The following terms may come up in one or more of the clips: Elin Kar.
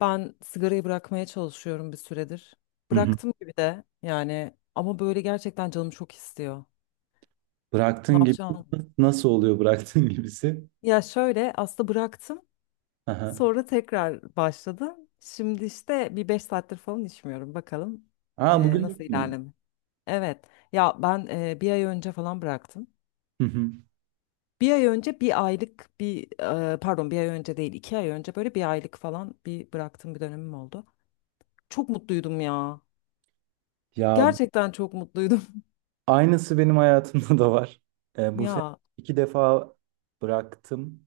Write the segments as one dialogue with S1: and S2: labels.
S1: Ben sigarayı bırakmaya çalışıyorum bir süredir.
S2: Hı hı.
S1: Bıraktım gibi de yani ama böyle gerçekten canım çok istiyor. Ne
S2: Bıraktığın gibi
S1: yapacağım?
S2: nasıl oluyor bıraktığın gibisi?
S1: Ya şöyle aslında bıraktım
S2: Aha.
S1: sonra tekrar başladım. Şimdi işte bir 5 saattir falan içmiyorum bakalım
S2: Aa, bugün
S1: nasıl
S2: yapmıyor.
S1: ilerleme. Evet, ya ben 1 ay önce falan bıraktım.
S2: Hı hı.
S1: Bir ay önce 1 aylık bir pardon, 1 ay önce değil 2 ay önce böyle 1 aylık falan bir bıraktığım bir dönemim oldu. Çok mutluydum ya.
S2: Ya
S1: Gerçekten çok mutluydum.
S2: aynısı benim hayatımda da var. Bu sene
S1: Ya.
S2: iki defa bıraktım.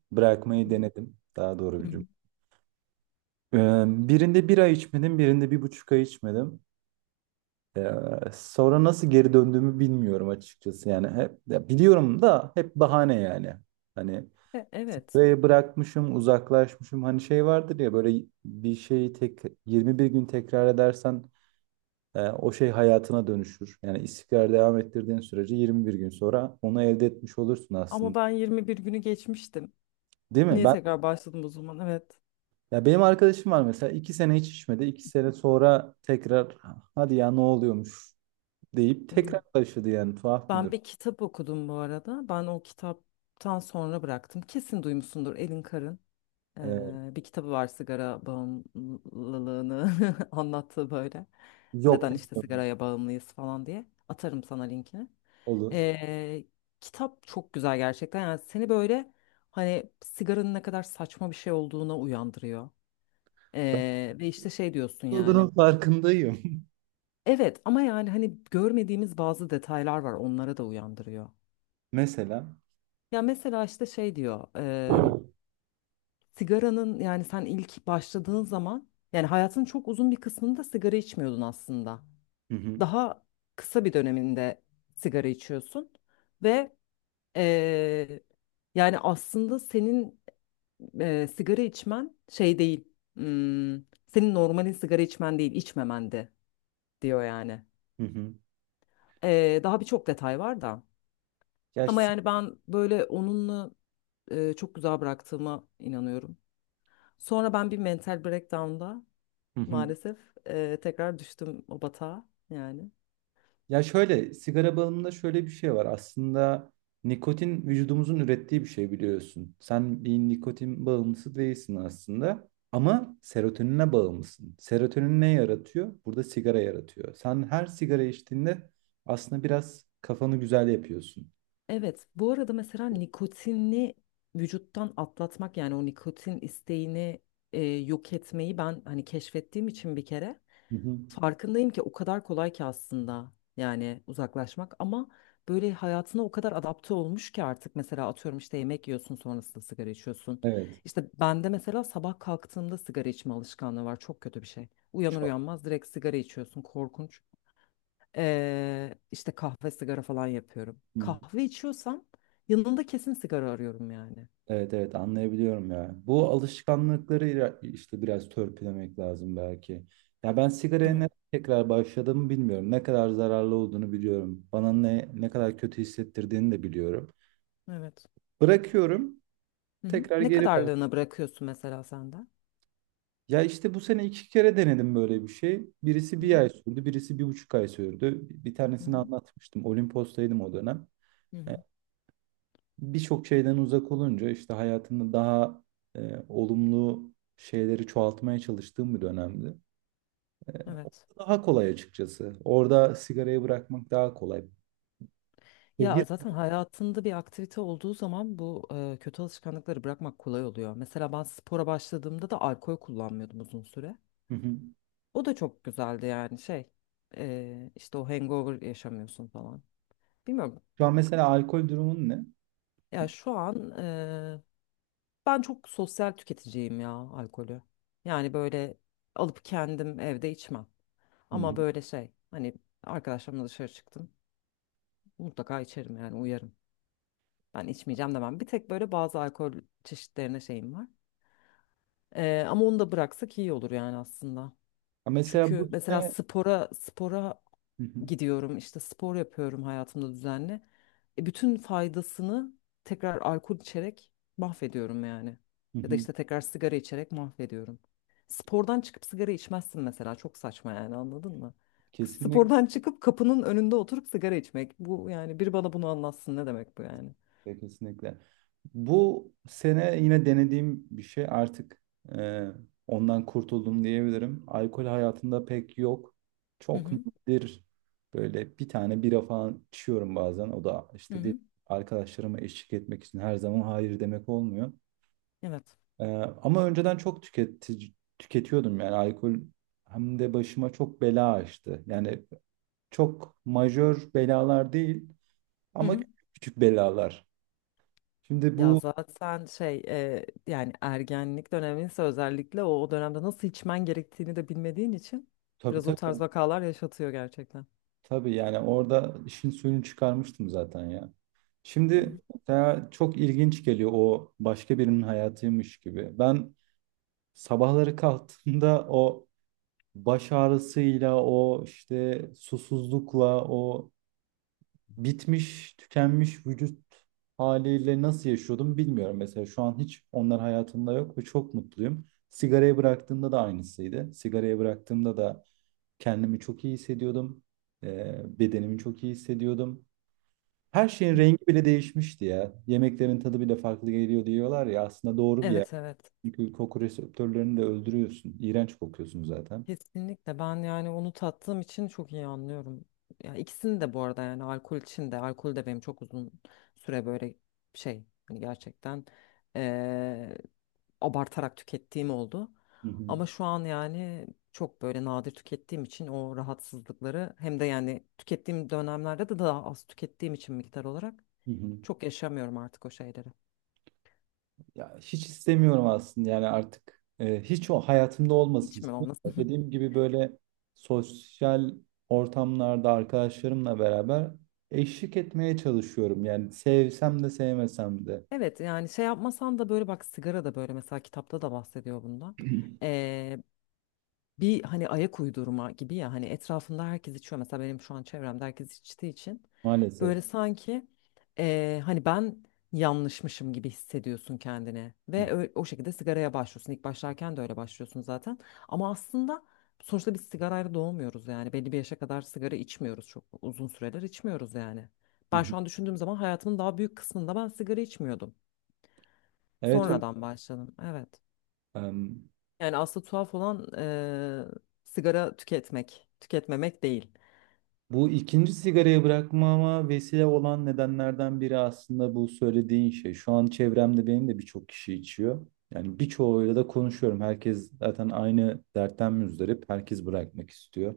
S1: Hı
S2: Bırakmayı denedim. Daha doğru bir
S1: hı.
S2: cümle. E, Birinde bir ay içmedim, birinde bir buçuk ay içmedim. E, Sonra nasıl geri döndüğümü bilmiyorum açıkçası. Yani hep ya biliyorum da hep bahane yani. Hani
S1: Evet.
S2: spreyi bırakmışım, uzaklaşmışım. Hani şey vardır ya, böyle bir şeyi tek 21 gün tekrar edersen o şey hayatına dönüşür. Yani istikrar devam ettirdiğin sürece 21 gün sonra onu elde etmiş olursun
S1: Ama
S2: aslında.
S1: ben 21 günü geçmiştim.
S2: Değil mi?
S1: Niye
S2: Ben
S1: tekrar başladım o zaman? Evet.
S2: ya benim arkadaşım var mesela, 2 sene hiç içmedi. İki sene sonra tekrar hadi ya ne oluyormuş deyip tekrar
S1: Hı.
S2: başladı, yani tuhaf bir
S1: Ben
S2: durum.
S1: bir kitap okudum bu arada. Ben o kitaptan sonra bıraktım. Kesin duymuşsundur Elin Kar'ın
S2: E,
S1: bir kitabı var, sigara bağımlılığını anlattığı böyle.
S2: Yok,
S1: Neden işte
S2: bilmiyorum.
S1: sigaraya bağımlıyız falan diye. Atarım sana linkini.
S2: Olur.
S1: E, Kitap çok güzel gerçekten. Yani seni böyle hani sigaranın ne kadar saçma bir şey olduğuna uyandırıyor. Ve işte şey diyorsun
S2: Olduğunun
S1: yani.
S2: farkındayım.
S1: Evet ama yani hani görmediğimiz bazı detaylar var, onlara da uyandırıyor.
S2: Mesela.
S1: Ya mesela işte şey diyor. Sigaranın, yani sen ilk başladığın zaman, yani hayatın çok uzun bir kısmında sigara içmiyordun aslında.
S2: Hı hı.
S1: Daha kısa bir döneminde sigara içiyorsun ve e, yani aslında senin sigara içmen şey değil. hmm, Senin normalin sigara içmen değil, içmemendi diyor yani.
S2: Hı hı.
S1: Daha birçok detay var da. Ama
S2: Gerçi-
S1: yani ben böyle onunla çok güzel bıraktığıma inanıyorum. Sonra ben bir mental breakdown'da
S2: Hı hı.
S1: maalesef tekrar düştüm o batağa yani.
S2: Ya şöyle, sigara bağımlılığında şöyle bir şey var. Aslında nikotin vücudumuzun ürettiği bir şey, biliyorsun. Sen bir nikotin bağımlısı değilsin aslında, ama serotonine bağımlısın. Serotonin ne yaratıyor? Burada sigara yaratıyor. Sen her sigara içtiğinde aslında biraz kafanı güzel yapıyorsun.
S1: Evet, bu arada mesela nikotini vücuttan atlatmak, yani o nikotin isteğini yok etmeyi ben hani keşfettiğim için bir kere
S2: Hı hı.
S1: farkındayım ki o kadar kolay ki aslında yani uzaklaşmak, ama böyle hayatına o kadar adapte olmuş ki artık mesela atıyorum işte yemek yiyorsun sonrasında sigara içiyorsun.
S2: Evet.
S1: İşte bende mesela sabah kalktığımda sigara içme alışkanlığı var, çok kötü bir şey. Uyanır
S2: Çok.
S1: uyanmaz direkt sigara içiyorsun, korkunç. İşte kahve sigara falan yapıyorum.
S2: Hı.
S1: Kahve içiyorsam yanında kesin sigara arıyorum yani.
S2: Evet, evet, anlayabiliyorum ya. Bu alışkanlıkları ira- işte biraz törpülemek lazım belki. Ya ben sigaraya ne
S1: Evet.
S2: tekrar başladığımı bilmiyorum. Ne kadar zararlı olduğunu biliyorum. Bana ne ne kadar kötü hissettirdiğini de biliyorum.
S1: Evet.
S2: Bırakıyorum,
S1: Hı hı.
S2: tekrar
S1: Ne
S2: geri bak.
S1: kadarlığına bırakıyorsun mesela senden?
S2: Ya işte bu sene iki kere denedim böyle bir şey. Birisi
S1: Hı
S2: bir
S1: hı.
S2: ay sürdü, birisi bir buçuk ay sürdü. Bir
S1: Hı
S2: tanesini
S1: hı.
S2: anlatmıştım. Olimpos'taydım o dönem.
S1: Hı hı.
S2: Birçok şeyden uzak olunca işte hayatında daha olumlu şeyleri çoğaltmaya çalıştığım bir dönemdi. E,
S1: Evet.
S2: Orada daha kolay açıkçası. Orada sigarayı bırakmak daha kolay.
S1: Ya
S2: Şehir.
S1: zaten hayatında bir aktivite olduğu zaman bu kötü alışkanlıkları bırakmak kolay oluyor. Mesela ben spora başladığımda da alkol kullanmıyordum uzun süre.
S2: Hı hı.
S1: O da çok güzeldi yani şey, işte o hangover yaşamıyorsun falan. Bilmiyorum,
S2: Şu an mesela alkol durumun ne?
S1: ya şu an ben çok sosyal tüketiciyim ya alkolü. Yani böyle alıp kendim evde içmem.
S2: Hı
S1: Ama
S2: hı.
S1: böyle şey hani arkadaşlarımla dışarı çıktım mutlaka içerim yani, uyarım. Ben içmeyeceğim demem. Bir tek böyle bazı alkol çeşitlerine şeyim var. Ama onu da bıraksak iyi olur yani aslında.
S2: Ha, mesela
S1: Çünkü
S2: bu
S1: mesela
S2: ne?
S1: spora
S2: Hı hı.
S1: gidiyorum, işte spor yapıyorum hayatımda düzenli. Bütün faydasını tekrar alkol içerek mahvediyorum yani.
S2: Hı
S1: Ya da
S2: hı.
S1: işte tekrar sigara içerek mahvediyorum. Spordan çıkıp sigara içmezsin mesela, çok saçma yani, anladın mı?
S2: Kesinlikle.
S1: Spordan çıkıp kapının önünde oturup sigara içmek. Bu, yani biri bana bunu anlatsın, ne demek bu yani?
S2: Kesinlikle, kesinlikle. Bu sene yine denediğim bir şey, artık e, ondan kurtuldum diyebilirim. Alkol hayatımda pek yok.
S1: Hı
S2: Çok
S1: hı,
S2: nadir, böyle bir tane bira falan içiyorum bazen. O da
S1: hı
S2: işte de-
S1: hı.
S2: arkadaşlarıma eşlik etmek için, her zaman hayır demek olmuyor.
S1: Evet.
S2: E, Ama önceden çok tüketici, tüketiyordum yani alkol, hem de başıma çok bela açtı. Yani çok majör belalar değil ama küçük belalar. Şimdi
S1: Ya
S2: bu
S1: zaten şey yani ergenlik döneminde özellikle o dönemde nasıl içmen gerektiğini de bilmediğin için
S2: tabii,
S1: biraz o tarz
S2: tabii.
S1: vakalar yaşatıyor gerçekten.
S2: Tabii yani orada işin suyunu çıkarmıştım zaten ya.
S1: Hı
S2: Şimdi
S1: hı.
S2: mesela çok ilginç geliyor, o başka birinin hayatıymış gibi. Ben sabahları kalktığımda o baş ağrısıyla, o işte susuzlukla, o bitmiş, tükenmiş vücut haliyle nasıl yaşıyordum bilmiyorum. Mesela şu an hiç onlar hayatımda yok ve çok mutluyum. Sigarayı bıraktığımda da aynısıydı. Sigarayı bıraktığımda da kendimi çok iyi hissediyordum. Bedenimi çok iyi hissediyordum. Her şeyin
S1: Hı.
S2: rengi bile değişmişti ya. Yemeklerin tadı bile farklı geliyor diyorlar ya. Aslında doğru bir yer.
S1: Evet, evet,
S2: Çünkü koku reseptörlerini de öldürüyorsun. İğrenç kokuyorsun zaten.
S1: kesinlikle, ben yani onu tattığım için çok iyi anlıyorum. Ya ikisini de bu arada, yani alkol için de, alkol de benim çok uzun süre böyle şey hani gerçekten abartarak tükettiğim oldu.
S2: Hı hı.
S1: Ama şu an yani çok böyle nadir tükettiğim için o rahatsızlıkları, hem de yani tükettiğim dönemlerde de daha az tükettiğim için miktar olarak,
S2: Hı hı.
S1: çok yaşamıyorum artık o şeyleri.
S2: Ya hiç istemiyorum aslında, yani artık hiç o hayatımda olmasın
S1: Hiç mi
S2: istiyorum.
S1: olmasın?
S2: Dediğim gibi, böyle sosyal ortamlarda arkadaşlarımla beraber eşlik etmeye çalışıyorum. Yani sevsem de sevmesem de
S1: Evet yani şey yapmasan da, böyle bak, sigara da böyle mesela, kitapta da bahsediyor bundan. Bir hani ayak uydurma gibi, ya hani etrafında herkes içiyor, mesela benim şu an çevremde herkes içtiği için
S2: maalesef.
S1: böyle sanki hani ben yanlışmışım gibi hissediyorsun kendini ve o şekilde sigaraya başlıyorsun, ilk başlarken de öyle başlıyorsun zaten. Ama aslında sonuçta biz sigarayla doğmuyoruz yani, belli bir yaşa kadar sigara içmiyoruz, çok uzun süreler içmiyoruz yani.
S2: Hı
S1: Ben
S2: hı.
S1: şu an düşündüğüm zaman hayatımın daha büyük kısmında ben sigara içmiyordum,
S2: Evet,
S1: sonradan başladım. Evet,
S2: öyle.
S1: yani aslında tuhaf olan sigara tüketmek, tüketmemek değil.
S2: Bu ikinci sigarayı bırakmama vesile olan nedenlerden biri aslında bu söylediğin şey. Şu an çevremde benim de birçok kişi içiyor. Yani birçoğuyla da konuşuyorum. Herkes zaten aynı dertten müzdarip. Herkes bırakmak istiyor.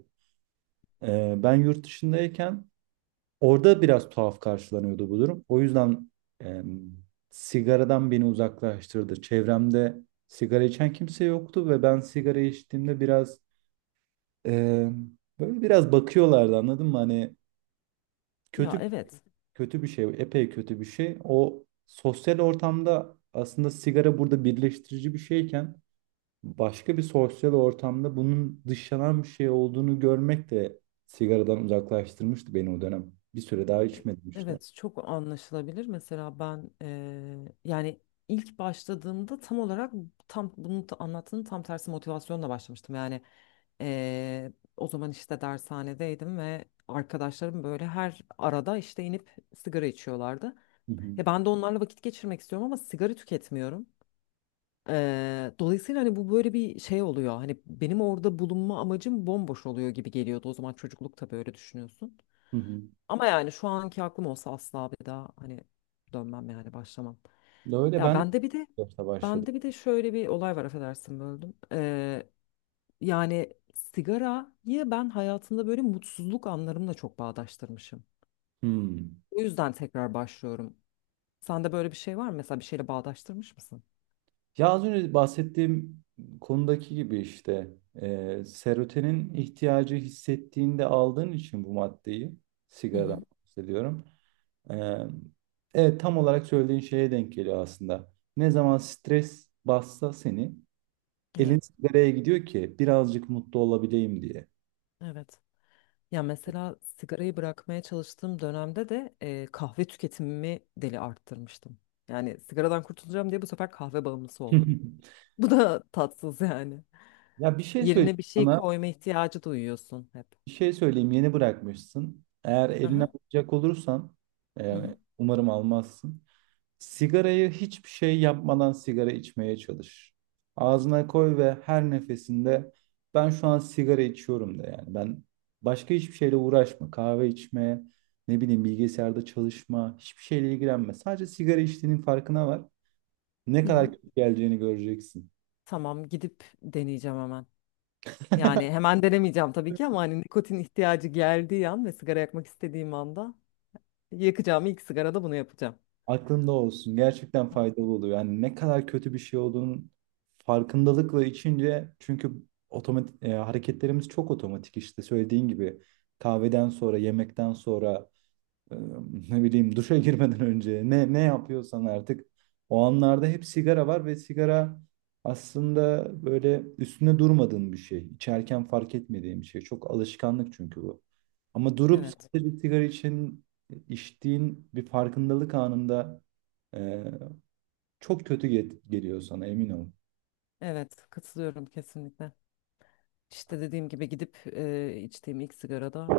S2: Ben yurt dışındayken orada biraz tuhaf karşılanıyordu bu durum. O yüzden e, sigaradan beni uzaklaştırdı. Çevremde sigara içen kimse yoktu ve ben sigara içtiğimde biraz e, böyle biraz bakıyorlardı, anladın mı? Hani
S1: Ya
S2: kötü
S1: evet,
S2: kötü bir şey, epey kötü bir şey. O sosyal ortamda aslında sigara burada birleştirici bir şeyken, başka bir sosyal ortamda bunun dışlanan bir şey olduğunu görmek de sigaradan uzaklaştırmıştı beni o dönem. Bir süre daha içmedim işte.
S1: evet, çok anlaşılabilir. Mesela ben yani ilk başladığımda tam olarak tam bunu anlattığın tam tersi motivasyonla başlamıştım. Yani eee, o zaman işte dershanedeydim ve arkadaşlarım böyle her arada işte inip sigara içiyorlardı.
S2: Hı
S1: Ya
S2: hı.
S1: ben de onlarla vakit geçirmek istiyorum ama sigara tüketmiyorum. Dolayısıyla hani bu böyle bir şey oluyor. Hani benim orada bulunma amacım bomboş oluyor gibi geliyordu. O zaman çocukluk, tabii öyle düşünüyorsun.
S2: Hı hı.
S1: Ama yani şu anki aklım olsa asla bir daha hani dönmem yani, başlamam.
S2: Öyle
S1: Ya
S2: ben de
S1: bende bir de
S2: yaşta başladım.
S1: bende bir de şöyle bir olay var, affedersin böldüm. Yani sigarayı ben hayatımda böyle mutsuzluk anlarımla çok bağdaştırmışım.
S2: Hmm.
S1: O yüzden tekrar başlıyorum. Sende böyle bir şey var mı? Mesela bir şeyle bağdaştırmış mısın?
S2: Ya az önce bahsettiğim konudaki gibi işte serotonin ihtiyacı hissettiğinde aldığın için bu maddeyi,
S1: Hı
S2: sigaradan
S1: hı.
S2: bahsediyorum. Ee, evet, tam olarak söylediğin şeye denk geliyor aslında. Ne zaman stres bassa seni,
S1: Evet,
S2: elin nereye gidiyor ki birazcık mutlu olabileyim diye.
S1: evet. Ya mesela sigarayı bırakmaya çalıştığım dönemde de kahve tüketimimi deli arttırmıştım. Yani sigaradan kurtulacağım diye bu sefer kahve bağımlısı oldum. Bu da tatsız yani.
S2: Ya bir şey söyleyeyim
S1: Yerine bir şey
S2: sana.
S1: koyma ihtiyacı duyuyorsun hep.
S2: Bir şey söyleyeyim, yeni bırakmışsın. Eğer eline
S1: Aha.
S2: alacak olursan,
S1: Hı hı.
S2: yani umarım almazsın. Sigarayı hiçbir şey yapmadan sigara içmeye çalış. Ağzına koy ve her nefesinde ben şu an sigara içiyorum de, yani. Ben başka hiçbir şeyle uğraşma. Kahve içme, ne bileyim bilgisayarda çalışma, hiçbir şeyle ilgilenme. Sadece sigara içtiğinin farkına var. Ne
S1: Hı
S2: kadar
S1: hı.
S2: kötü geleceğini göreceksin.
S1: Tamam, gidip deneyeceğim hemen. Yani hemen denemeyeceğim tabii ki ama hani nikotin ihtiyacı geldiği an ve sigara yakmak istediğim anda, yakacağım ilk sigarada bunu yapacağım.
S2: Aklında olsun. Gerçekten
S1: Tamam.
S2: faydalı oluyor. Yani ne kadar kötü bir şey olduğunun farkındalıkla içince, çünkü otomatik hareketlerimiz çok otomatik, işte söylediğin gibi kahveden sonra, yemekten sonra, ee, ne bileyim duşa girmeden önce, ne ne yapıyorsan artık o anlarda hep sigara var ve sigara aslında böyle üstüne durmadığın bir şey. İçerken fark etmediğin bir şey. Çok alışkanlık çünkü bu. Ama durup
S1: Evet.
S2: sadece sigara için içtiğin bir farkındalık anında e, çok kötü get- geliyor sana, emin ol.
S1: Evet. Katılıyorum kesinlikle. İşte dediğim gibi gidip içtiğim ilk sigarada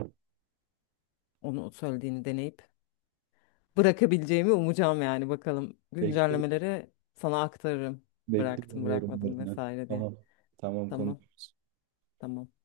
S1: onu söylediğini deneyip bırakabileceğimi umacağım yani, bakalım.
S2: Bekliyorum,
S1: Güncellemeleri sana aktarırım. Bıraktım,
S2: bekliyorum
S1: bırakmadım
S2: yorumlarını.
S1: vesaire diye.
S2: Tamam, tamam
S1: Tamam.
S2: konuş.
S1: Tamam.